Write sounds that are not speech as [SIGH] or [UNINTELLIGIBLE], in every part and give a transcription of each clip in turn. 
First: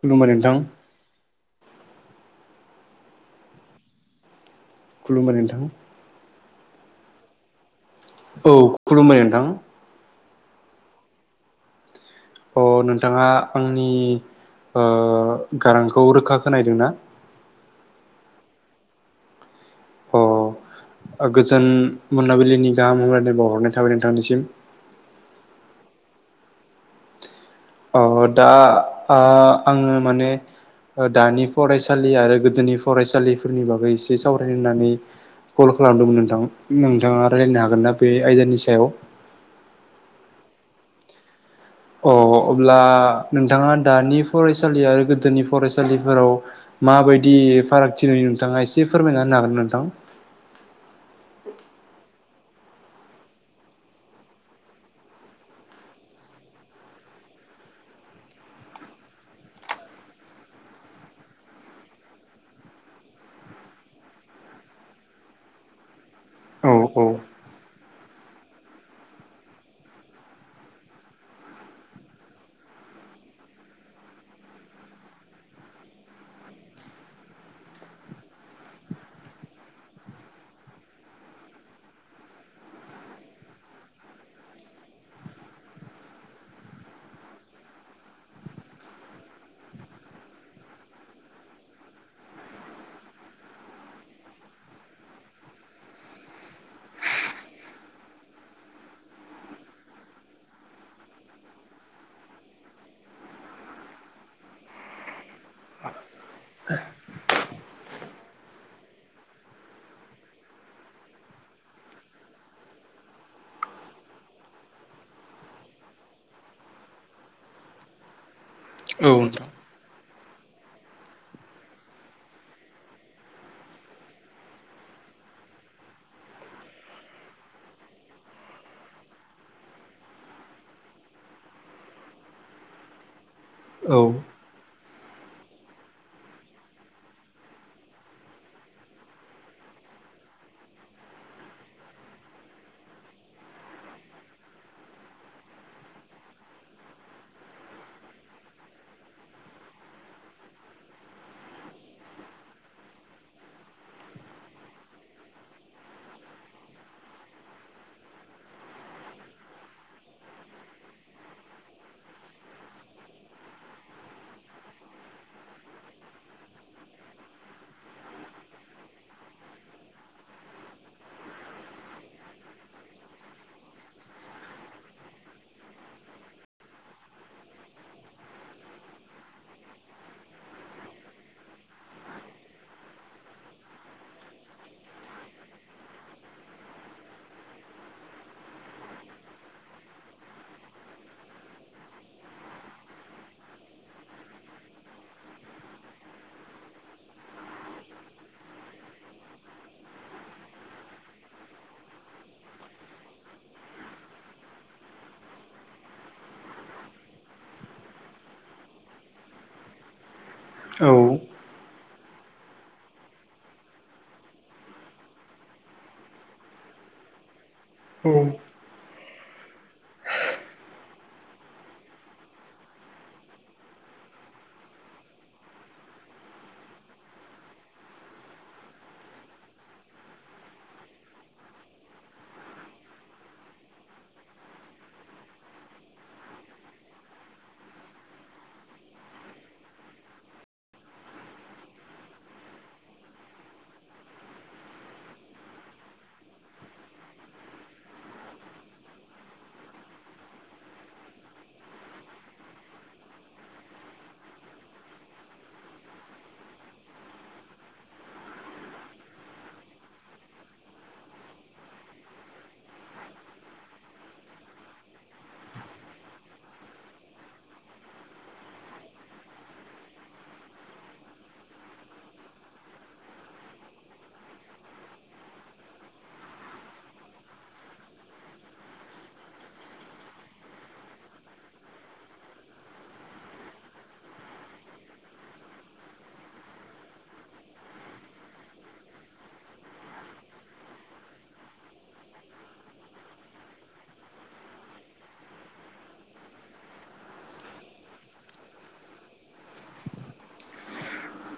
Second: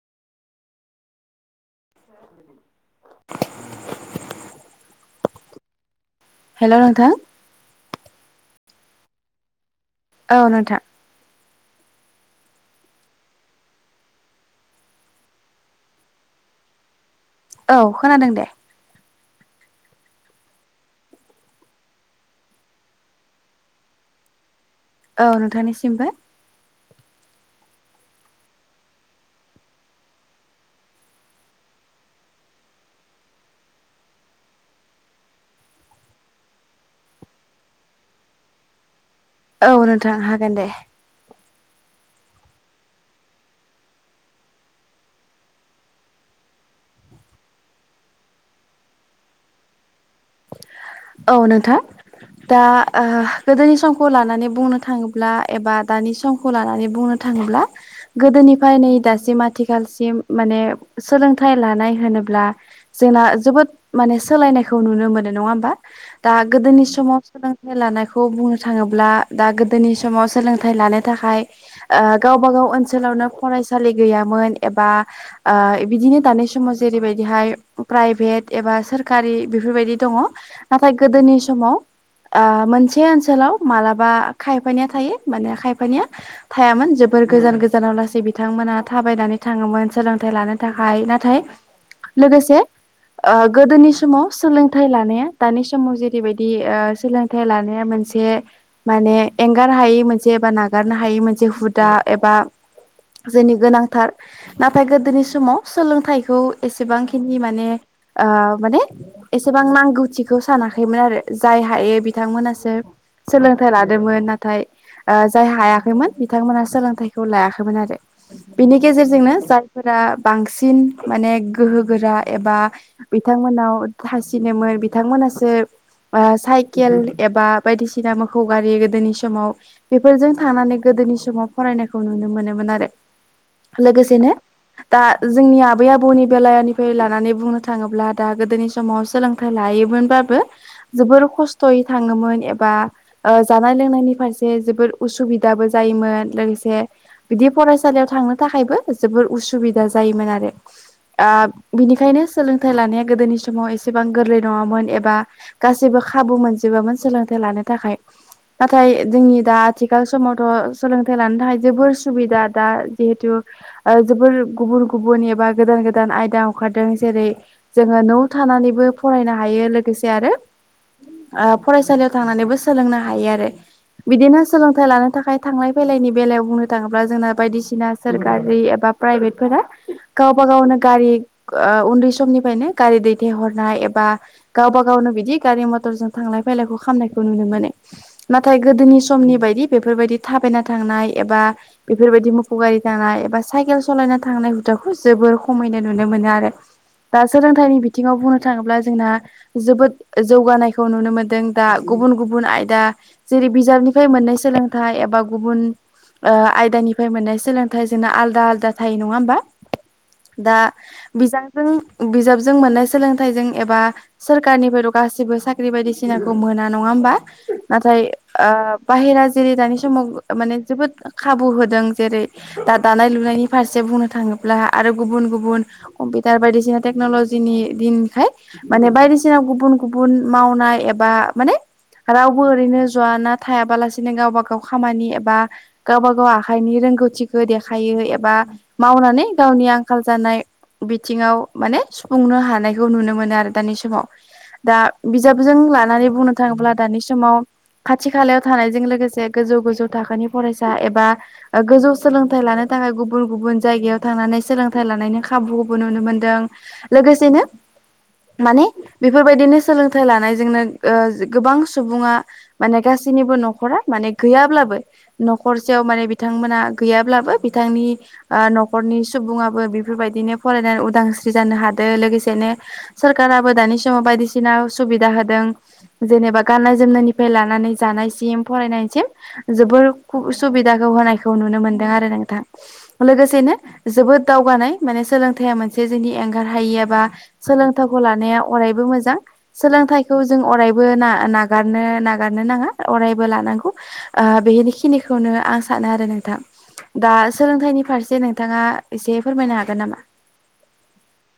खुलुमबाय नोंथां [UNINTELLIGIBLE] खुलुमबाय नोंथां हेल' नोंथां औ खुलुमबाय नोंथां। औ नोंथां अ नोंथाङा आंनि ओ गारांखौ रोखा खोनाहैदोंना? औ खोनादों दे। अ ओ गोजोन मोनाबिलिनि गाहाम हामलायनाय बावहरनाय थाबाय नोंथांनिसिम। औ नोंथांनिसिमबो। अ दा आ आङो माने दानि फरायसालि आरो गोदोनि फरायसालि फोरनि बागै एसे सावरायनो होनानै-य कल खालामदोंमोन नोंथां, नोंथाङा रायलायनो हागोन ना बे आयदानि सायाव? औ नोंथां, हागोन दे। अ, अब्ला नोंथाङा दानि फरायसालि आरो गोदोनि फरायसालिफोराव माबायदि फारागथि नुयो नोंथाङा एसे फोरमायना होनो हागोना नोंथां? औ नोंथां, दा, ओ गोदोनि समखौ लानानै बुंनो थाङोब्ला एबा दानि समखौ लानानै बुंनो था ङोब्ला, गोदोनिफ्राय नै दासिम आथिखालसिम माने सोलोंथाइ लानाय होनो ब्ला जोंना जोबोद माने सोलायनायखौ नुनो मोनो नङा होमबा? दा, औ गोदोनि समाव सोलोंथाइ लानायखौ बुंनो थाङोब्ला, दा गोदोनि समाव सोलोंथाइ ला नो थाखाय ओ गावबा-गाव ओनसोलावनो फरायसालि गैयामोन एबा ओ बिदिनो दानाय समाव जेरै बायदिहाय प्राइभेट एबा सोरखारि बेफोरबायदि दङ। नाथाय गोदोनि समाव ओ, मोनसे ओनसोलाव मालाबा खायफानिया थायो। माने खायफानिया थायामोन जोब बोर गोजान गोजानाव लासै बिथांमोना थाबायनानै थाङोमोन। सोलोंथायाइ लानो थाखाय। नाथाय लोगोसे ओ गोदोनि समाव सोलोंथाइ लानाया दानि समाव जेरैबायदि, ओ सोलोंथाइ लानाया मोनसे माने एंगार हायै मोनसे बा नागारनो हायै मोनसे हुदा एबा जोंनि गोनांथार नाथाय गोदोनि समाव सोलोंथाइखौ एसेबांखिनि माने आ माने, एसेबां नांगौ [INAUDIBLE] सानाखैमोन आरो जाय हायो बिथांमोनासो, सोलोंथाइ लादोंमोन। नाथाय, ओ जाय हायाखैमोन बिथांमोना सोलोंथाइखौ लायाखैमोन आरो। बिनि औ गेजेरजोंनो नोंथां। जायफोरा बांसिन माने गोहो गोरा एबा बिथांमोनाव थासिनोमोन बि थां मोनासो बा साइकेल एबा बायदिसिना मोखौ गारि गोदोनि समाव बेफोरजों थांनानै गो दोनि समाव फरायनायखौ नुनो मोनोमोन आरो। औ लोगोसेनो दा, जोंनि आबै आबौनि बेलनिफ्राय लानानै बुंनो थाङोब्ला दा गोदोनि समाव सोलोंथाइ लायो मोनबाबो जोबोर खस्थ'यै थाङोमोन एबा, ओ जानाय लोंनायनि फारसे जोबोर उसुबिदाबो जायोमोन। लोगोसे बिदि फरायसालियाव थांनो थाखायबो जोबोर उसुबिदा जायोमोन आरो, ओ बिनिखायनो सोलोंथाइ लानाया गोदोनि समाव एसेबां गोरलै नङामोन। एबा गासैबो खाबु मोनजोबामोन सोलोंथाइ लानो थाखाय। नाथाय जोंनि दा आथिखाल समावथ' सोलोंथाइ लानो थाखाय जोबोर सुबिदा दा जिहेथु ओ जोबोर गुबुन गुबुन एबा गोदान गोदान आयदा अंखारदों जेरै जोङो न' था नानैबो फरायनो हायो लोगोसे आरो ओ फरायसालियाव थांनानैबो सोलोंनो हायो आरो। बिदिनो सोलोंथाइ लानो थाखाय थांलाय फैलायनि बेलायाव बुंनो थाङोब्ला जोंना बायदिसिना सोरखारि एबा भाइब्रेदफोरा, गावबा गावनो गारि ओ उन्दै समनिफ्रायनो गारि दैथाहरनाय एबा बा गावबा-गावनो बिदि, गारि मथरजों थांलाय फायलायखौ खालामनायखौ नुनो मोनो। नाथाय गोदोनि समनि बायदि नि बेफोरबायदि थायबाना थांनाय एबा बेफोरबायदि मोखौ गारि थानाय एबा साइकेल समायना थांनाय [INAUDIBLE] खौ जोबोर खमैनो नुनो मोनो आरो दा सोलोंथाइनि बिथिङाव बुंनो थाङोब्ला जोंना जोबोद जौगानायखौ नुनो मोनदों दा गुबुन गुबुन आयदा जेरै बिजाबनिफ्राय मोननैसो सोलोंथाइ एबा गुबुन आयदानिफ्राय मोननाय सोलोंथाइ जोंना आलदा आलदा थायो नङा होमबा? दा औ बिजाबजों बिजाबजों मोननाय सोलोंथाइजों एबा सोरखारनिफ्रायथ गासिबो साख्रि बायदिसिनाखौ मोना नङा होमबा? नाथाय औ ओ बाहेरा जेरै दानि समाव ओ माने जोबोद खाबु होदों जेरै दा दानाय लुनायनि फारसे बुंनो थाङोब्ला आरो गुबुन गुबन कमपिउटार बायदिसिना टेकनलजिनि दिनायखाय माने बायदिसिना गुबुन गुबुन मावनाय एबा माने रावबो ओरैनो ज ना थायाबालासिनो गावबा गाव खामानि एबा गावबा गाव आखाइनि रो रोंगौथिखौ देखायो एबा मावनानै गावनि आंखाल जानाय बिथिङाव माने सुफुंनो हानायखौ नुनो मोनो आरो दानि समाव दा बिजाबजों लानानै बुंनो थाङोब्ला दानि समाव खाथि खालायाव थानायजों लोगोसे गोजौ गोजौ थाखोनि फरायसा एबा गोजौ सोलोंथाइ लानो थाखाय गुबुन गुबुन जायगायाव थांनानै सोलोंथाइ लानायनि खाबुखौबो नुनो मोनदों लोगोसेनो [INAUDIBLE] माने बेफोरबायदिनो सोलोंथाइ लानायजोंनो ओ गोबां सुबुङा माने गासैनि बो नखरा माने गैयाब्लाबो नखरसेयाव माने बिथांमोना गैयाब्लाबो बिथांनि आ नखरनि सुबुङाबो बेफोरबायदिनो फरायनानै उदांस्रि जानो हादों लोगोसेनो सोरखाराबो दानि समाव बायदिसिना सुबिदा होदों जेनेबा गाननाय जोमनायनिफ्राय लानानै जानो सिम फरायनायसिम जोबोर सुबिदाखौ होनायखौ नुनो मोनदों आरो नोंथां लोगोसेनो जोबोद दावगानाय माने सोलोंथाइया मोनसे जोंनि एंगार हायि एबा सोलों थाइखौ लानाया अरायबो मोजां सोलोंथाइखौ जों अरायबो नागारनो नागारनो नाङा अरायबो लानांगौ ओ बेनिखिनिखौनो आं सानो आरो नोंथां दा सोलोंथाइनि फारसे नोंथाङा एसे फोरमायनो हागोन नामा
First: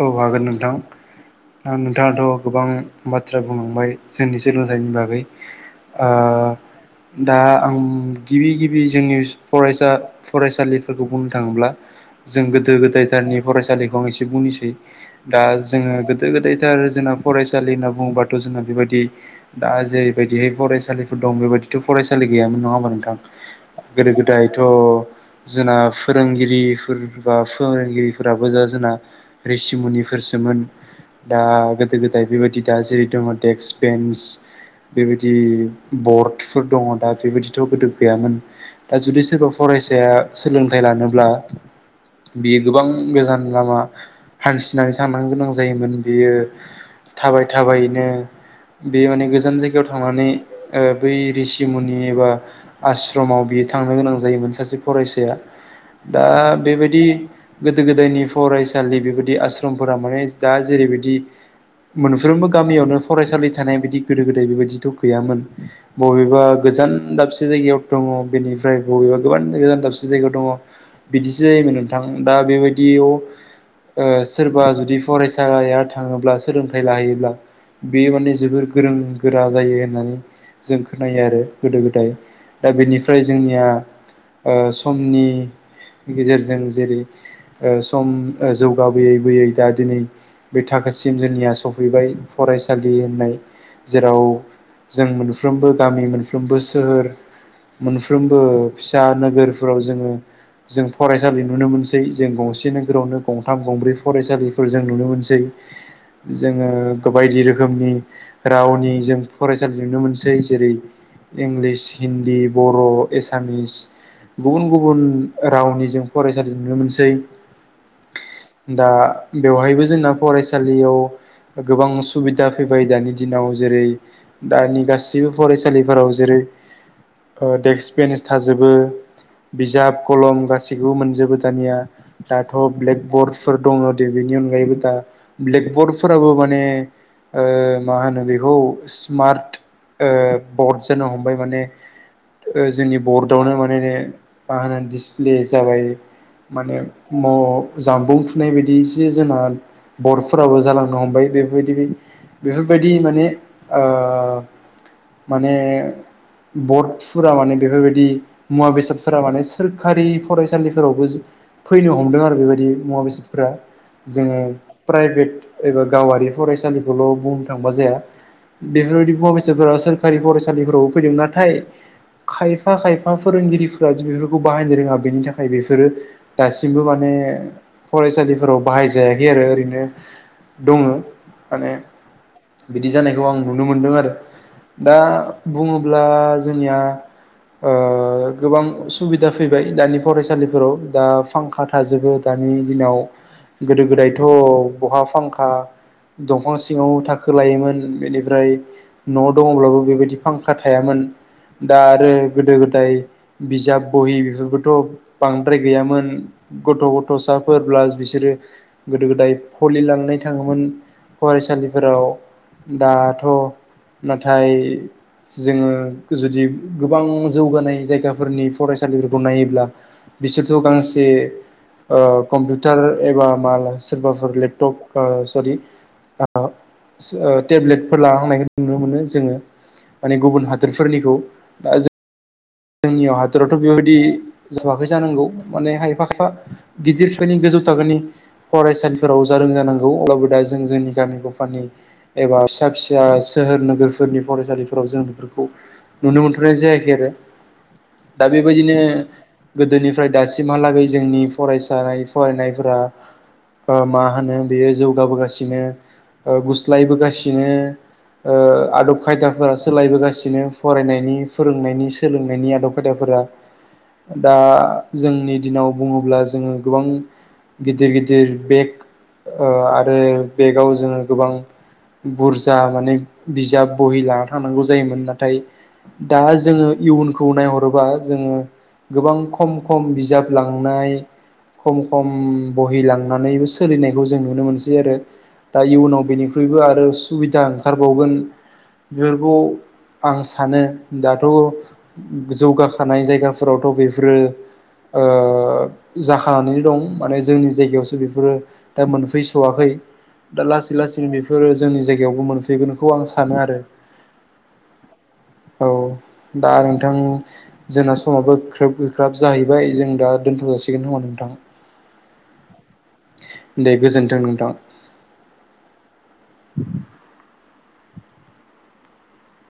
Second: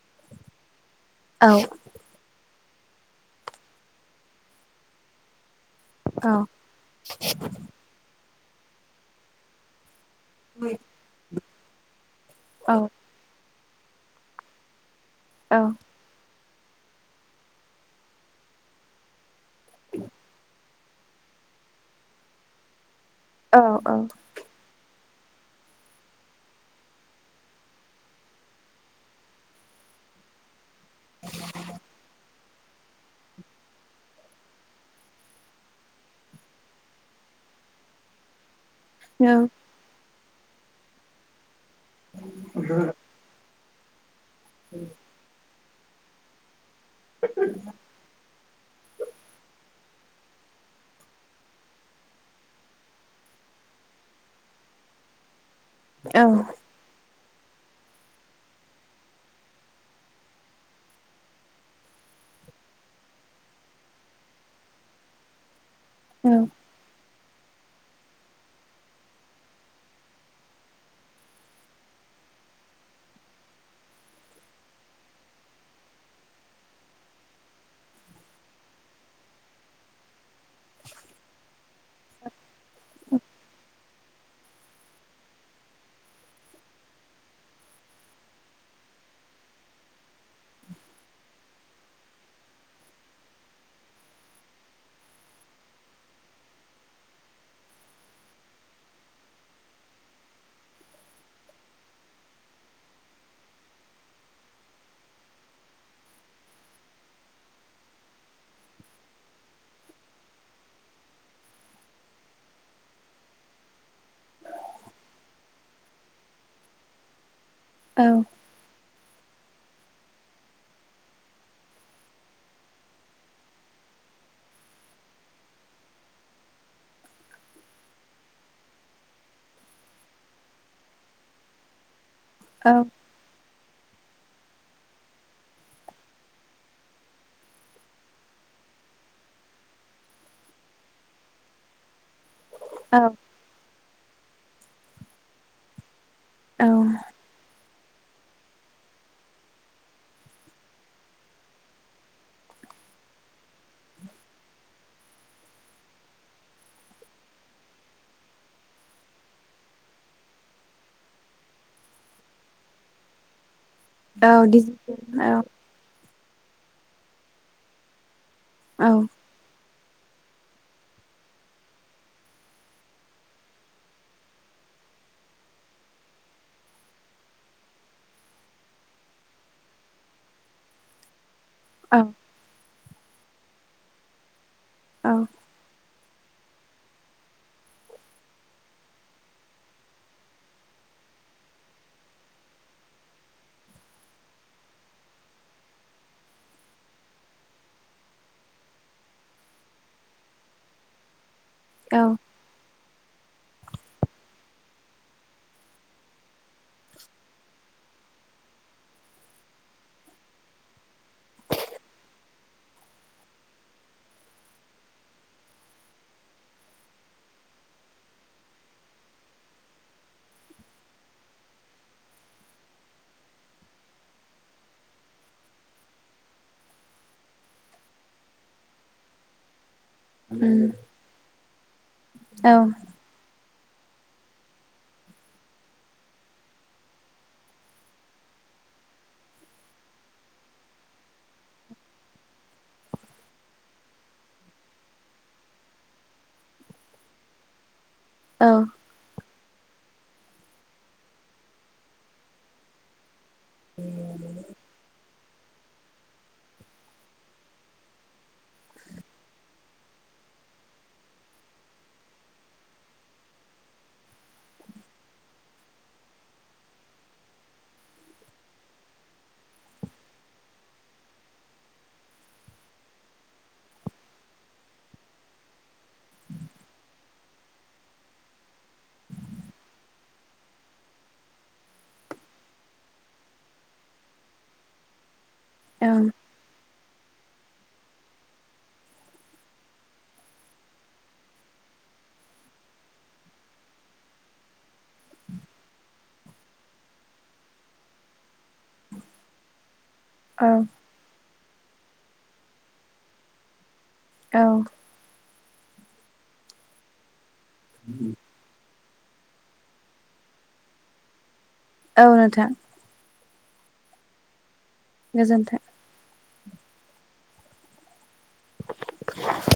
औ हागोन नोंथां औ नोंथाङाथ गोबां बाथ्रा बुंलांबाय जोंनि सोलोंथाइनि बागै ओ औ दा आं गिबि गिबि जोंनि फरायसा फरायसालिफोरखौ बुंनो थाङोब्ला जों औ गोदो गोदायथारनि फरायसालिखौ आं एसे बुंनोसै दा औ जोङो गोदो गोदायथार जोंना फरायसालि होनना बुङोबाथ जोंना बेबायदि दा जेरैबायदिहाय फरायसालिफोर दं बेबायदिथ फरायसालि गैयामोन नङा होमबा औ नोंथां गोदो गोदायथ जोंना फोरोंगिरिफोर बा फोरोंगिरिफोराबो जा जोंना रिसिमुनिफोरसोमोन दा गोदो गोदाय बेबायदि दा जेरै दङ डेक्स बेन्स बेबायदि बर्डफोर दङ दा बेबायदिथ गोदो गैयामोन दा जुदि सोरबा फरायसाया सोलोंथाइ लानोब्ला बियो गोबां गोजान लामा हान्थिनानै थांनो गोनां जायोमोन बेयो थाबाय थाबायैनो बे माने गोजान जायगायाव थांनानै ओ बै रिसिमुनि एबा आश्रमाव बियो बे थांनो गोनां जायोमोन सासे फरायसाया दा बेबायदि गोदो गोदायनि फरायसालि बेबाय आस्रमफोरा माने दा जेरैबायदि मोनफ्रोमबो गामियावनो फरायसालि थानाय बायदि गोदो गोदाय बेबायदिथ गैयामोन बबेबा गोजान दाबसे दाबसे जायगायाव दङ बेनिफ्राय बबेबा गोबां जायगा दाबसे जायगायाव दङ बिदिसो जायोमोन नोंथां दा बेबायदियाव ओ सोरबा जुदि फरायसाया थाङोब्ला सोलोंथाइ लाहैयोब्ला बे माने जोबोर गोरों गोरा जायो होननानै जों खोनायो आरो गोदो गोदाय दा बेनिफ्राय जोंनिया ओ समनि गेजेरजों जेरै ओ सम जौगाबोयै बोयै दा दिनै बे थाखोसिम जोंनिया सफैबाय फरायसालि होननाय जेराव जों मोनफ्रोमबो गामि मोनफ्रोमबो सोहोर मोनफ्रोमबो फिसा नोगोरफोराव जोङो जों फरायसालि नुनो मोनसै जों गंसे नोगोरावनो गंथाम गंब्रै फरायसालिफोर जों नुनो मोनसै। जोङो बायदि रोखोमनि रावनि जों फरायसालि नुनो मोनसै जेरै इंलिस हिन्दी बर' एसामिस गुबुन-गुबुन रावनि जों फरायसालि नुनो मोनसै। औ दा बेवहायबो जोंना फरायसालियाव गोबां सुबिदा फैबाय दानि दिनाव जेरै दानि गासिबो फरायसालिफोराव जेरै ओ देक्स बेन्स थाजोबो। बिजाब कलम गासैखौबो मोनजोबो दानिया। दाथ' औ ब्लेकबर्डफोर दङो। बेनि अनगायैबो दा ब्लेकबर्डफोराबो माने ओ मा होनो बेखौ स्मार्ट। बर्ड जानो हमबाय माने ओ जोंनि बर्डआवनो माने मा होनोना दिसप्ले जाबाय औ माने अ जामबुं फुनाय बायदि एसे जोंना बर'फोराबो जालांनो हमबाय बेफोरबायदि बेफोरबायदि माने ओ माने बर्डफोरा माने बेफोरबायदि मुवा बेसादफोरा माने सोरखारि फरायसालिफोरावबो फैनो हमदों आरो बेबायदि मुवा बेसादफोरा औ जोंङो डिजिटेल औ प्राइभेट एबा गावारि फरायसालिखौल' बुंनो थांबा जाया। औ बेफोरबायदि मुवा बेसाफोरा सोर सरखारि फरायसालिफोरावबो फैदों। नाथाय खायफा-खायफा फोरोंगिरिफोरा [UNINTELLIGIBLE] बिफोरखौ बाहायनो रोङा बेनि थाखाय बेसोरो दासिमबो माने फरायसालिफोराव बाहाय जायाखै आरो ओरैनो दङो। माने बिदि जानायखौ आं नुनो मोनदों आरो। दा औ बुङोब्ला ब्ला जोंनिया ओ गोबां सुबिदा फैबाय दानि फरायसालिफोराव दा फांखा थाजोबो दानि दिनाव गोदो गोदायथ' बहा फांखा दंफां सिङाव थाखो लायोमोन बेनिफ्राय न' दङब्लाबो बेबायदि फांखा थायामोन। अम। दा आरो गोदो गोदाय बिजाब बहि बेफोरखौथ' बांद्राय गैयामोन। गथ' गथ'साफोरब्ला बिसोरो गोदो गोदाय फलि लांनाय थाङोमोन। फरायसालिफोराव दाथ' नाथाय जोङो जुदि गोबां जौगानाय जायगाफोरनि फरायसालिफोरखौ नायोब्ला बिसोरथ' गांसे ओ कम्पिउटार एबा मा सोरबाफोर लेपटप ओ सरि [UNINTELLIGIBLE] ओ टेब्लेटफोर लाना थांनायखौ नुनो मोनो जोङो। माने गुबुन हादोरफोरनिखौ दा जों औ जोंनियावहाद बोथोरावथ' बेबायदि जाबाखै जानांगौ माने खायफा फा गिदिरफोरनि गोजौ थाखोनि फरायसालिफोराव जादों जानांगौ अब्लाबो दा जों जोंनि गामि गफानि एबा फिसा-फिसा सोहोर नोगोरफोरनि फरायसालिफोराव जों बेफोरखौ नुनो मोन्थ'नाय जायाखै आरो। बे दा औ बेबायदिनो गोदोनिफ फ्राय दासिमहालागै जोंनि फरायसा फरायनायफोरा ओ मा होनो बेयो जौगाबोगासिनो ओ गुस्लायबोगासिनो। ओ आदब खायदाफोरा सोलायबोगासिनो फरायनायनि फोरोंनायनि सोलों बनि आदब खायदाफोरा। दा जोंनि दिनाव बुङोब्ला जोङो गोबां गिदिर गिदिर बेग ओ आरो बेगाव जोङो गोबां बुरजा माने बिजाब बहि लाना थांनांगौ जायोमोन नाथाय दा जोङो इयुन खौ नायहरोबा जोङो गोबां खम खम बिजाब लांनाय खम खम बहिलांनानैबो सोलिनायखौ जों नुनो मोनसै आरो दा औ इयुनाव बेनिख्रुइबो आरो सुबिदा ओंखारबावगोन बेफोरखौ आं सानो दाथ' जौगाखानाय जायगाफोरावथ' बेफोरो ओ जाखानानै दं माने जोंनि जायगायावसो बेफोरो दा मोनफैस'वाखै औ दा लासै लासैनो बेफोरो जोंनि जायगायावबो मोनफैगोनखौ आं सानो आरो औ। औ। दा नोंथां जोंना समाबो ग्रोब ग्रोब जाहैबाय जों दा दोन्थ' जाासिगोन होमा नोंथां? औ। नोंथां। दे गोजोन्थों नोंथां। गोजोन्थों। [INAUDIBLE] [UNINTELLIGIBLE]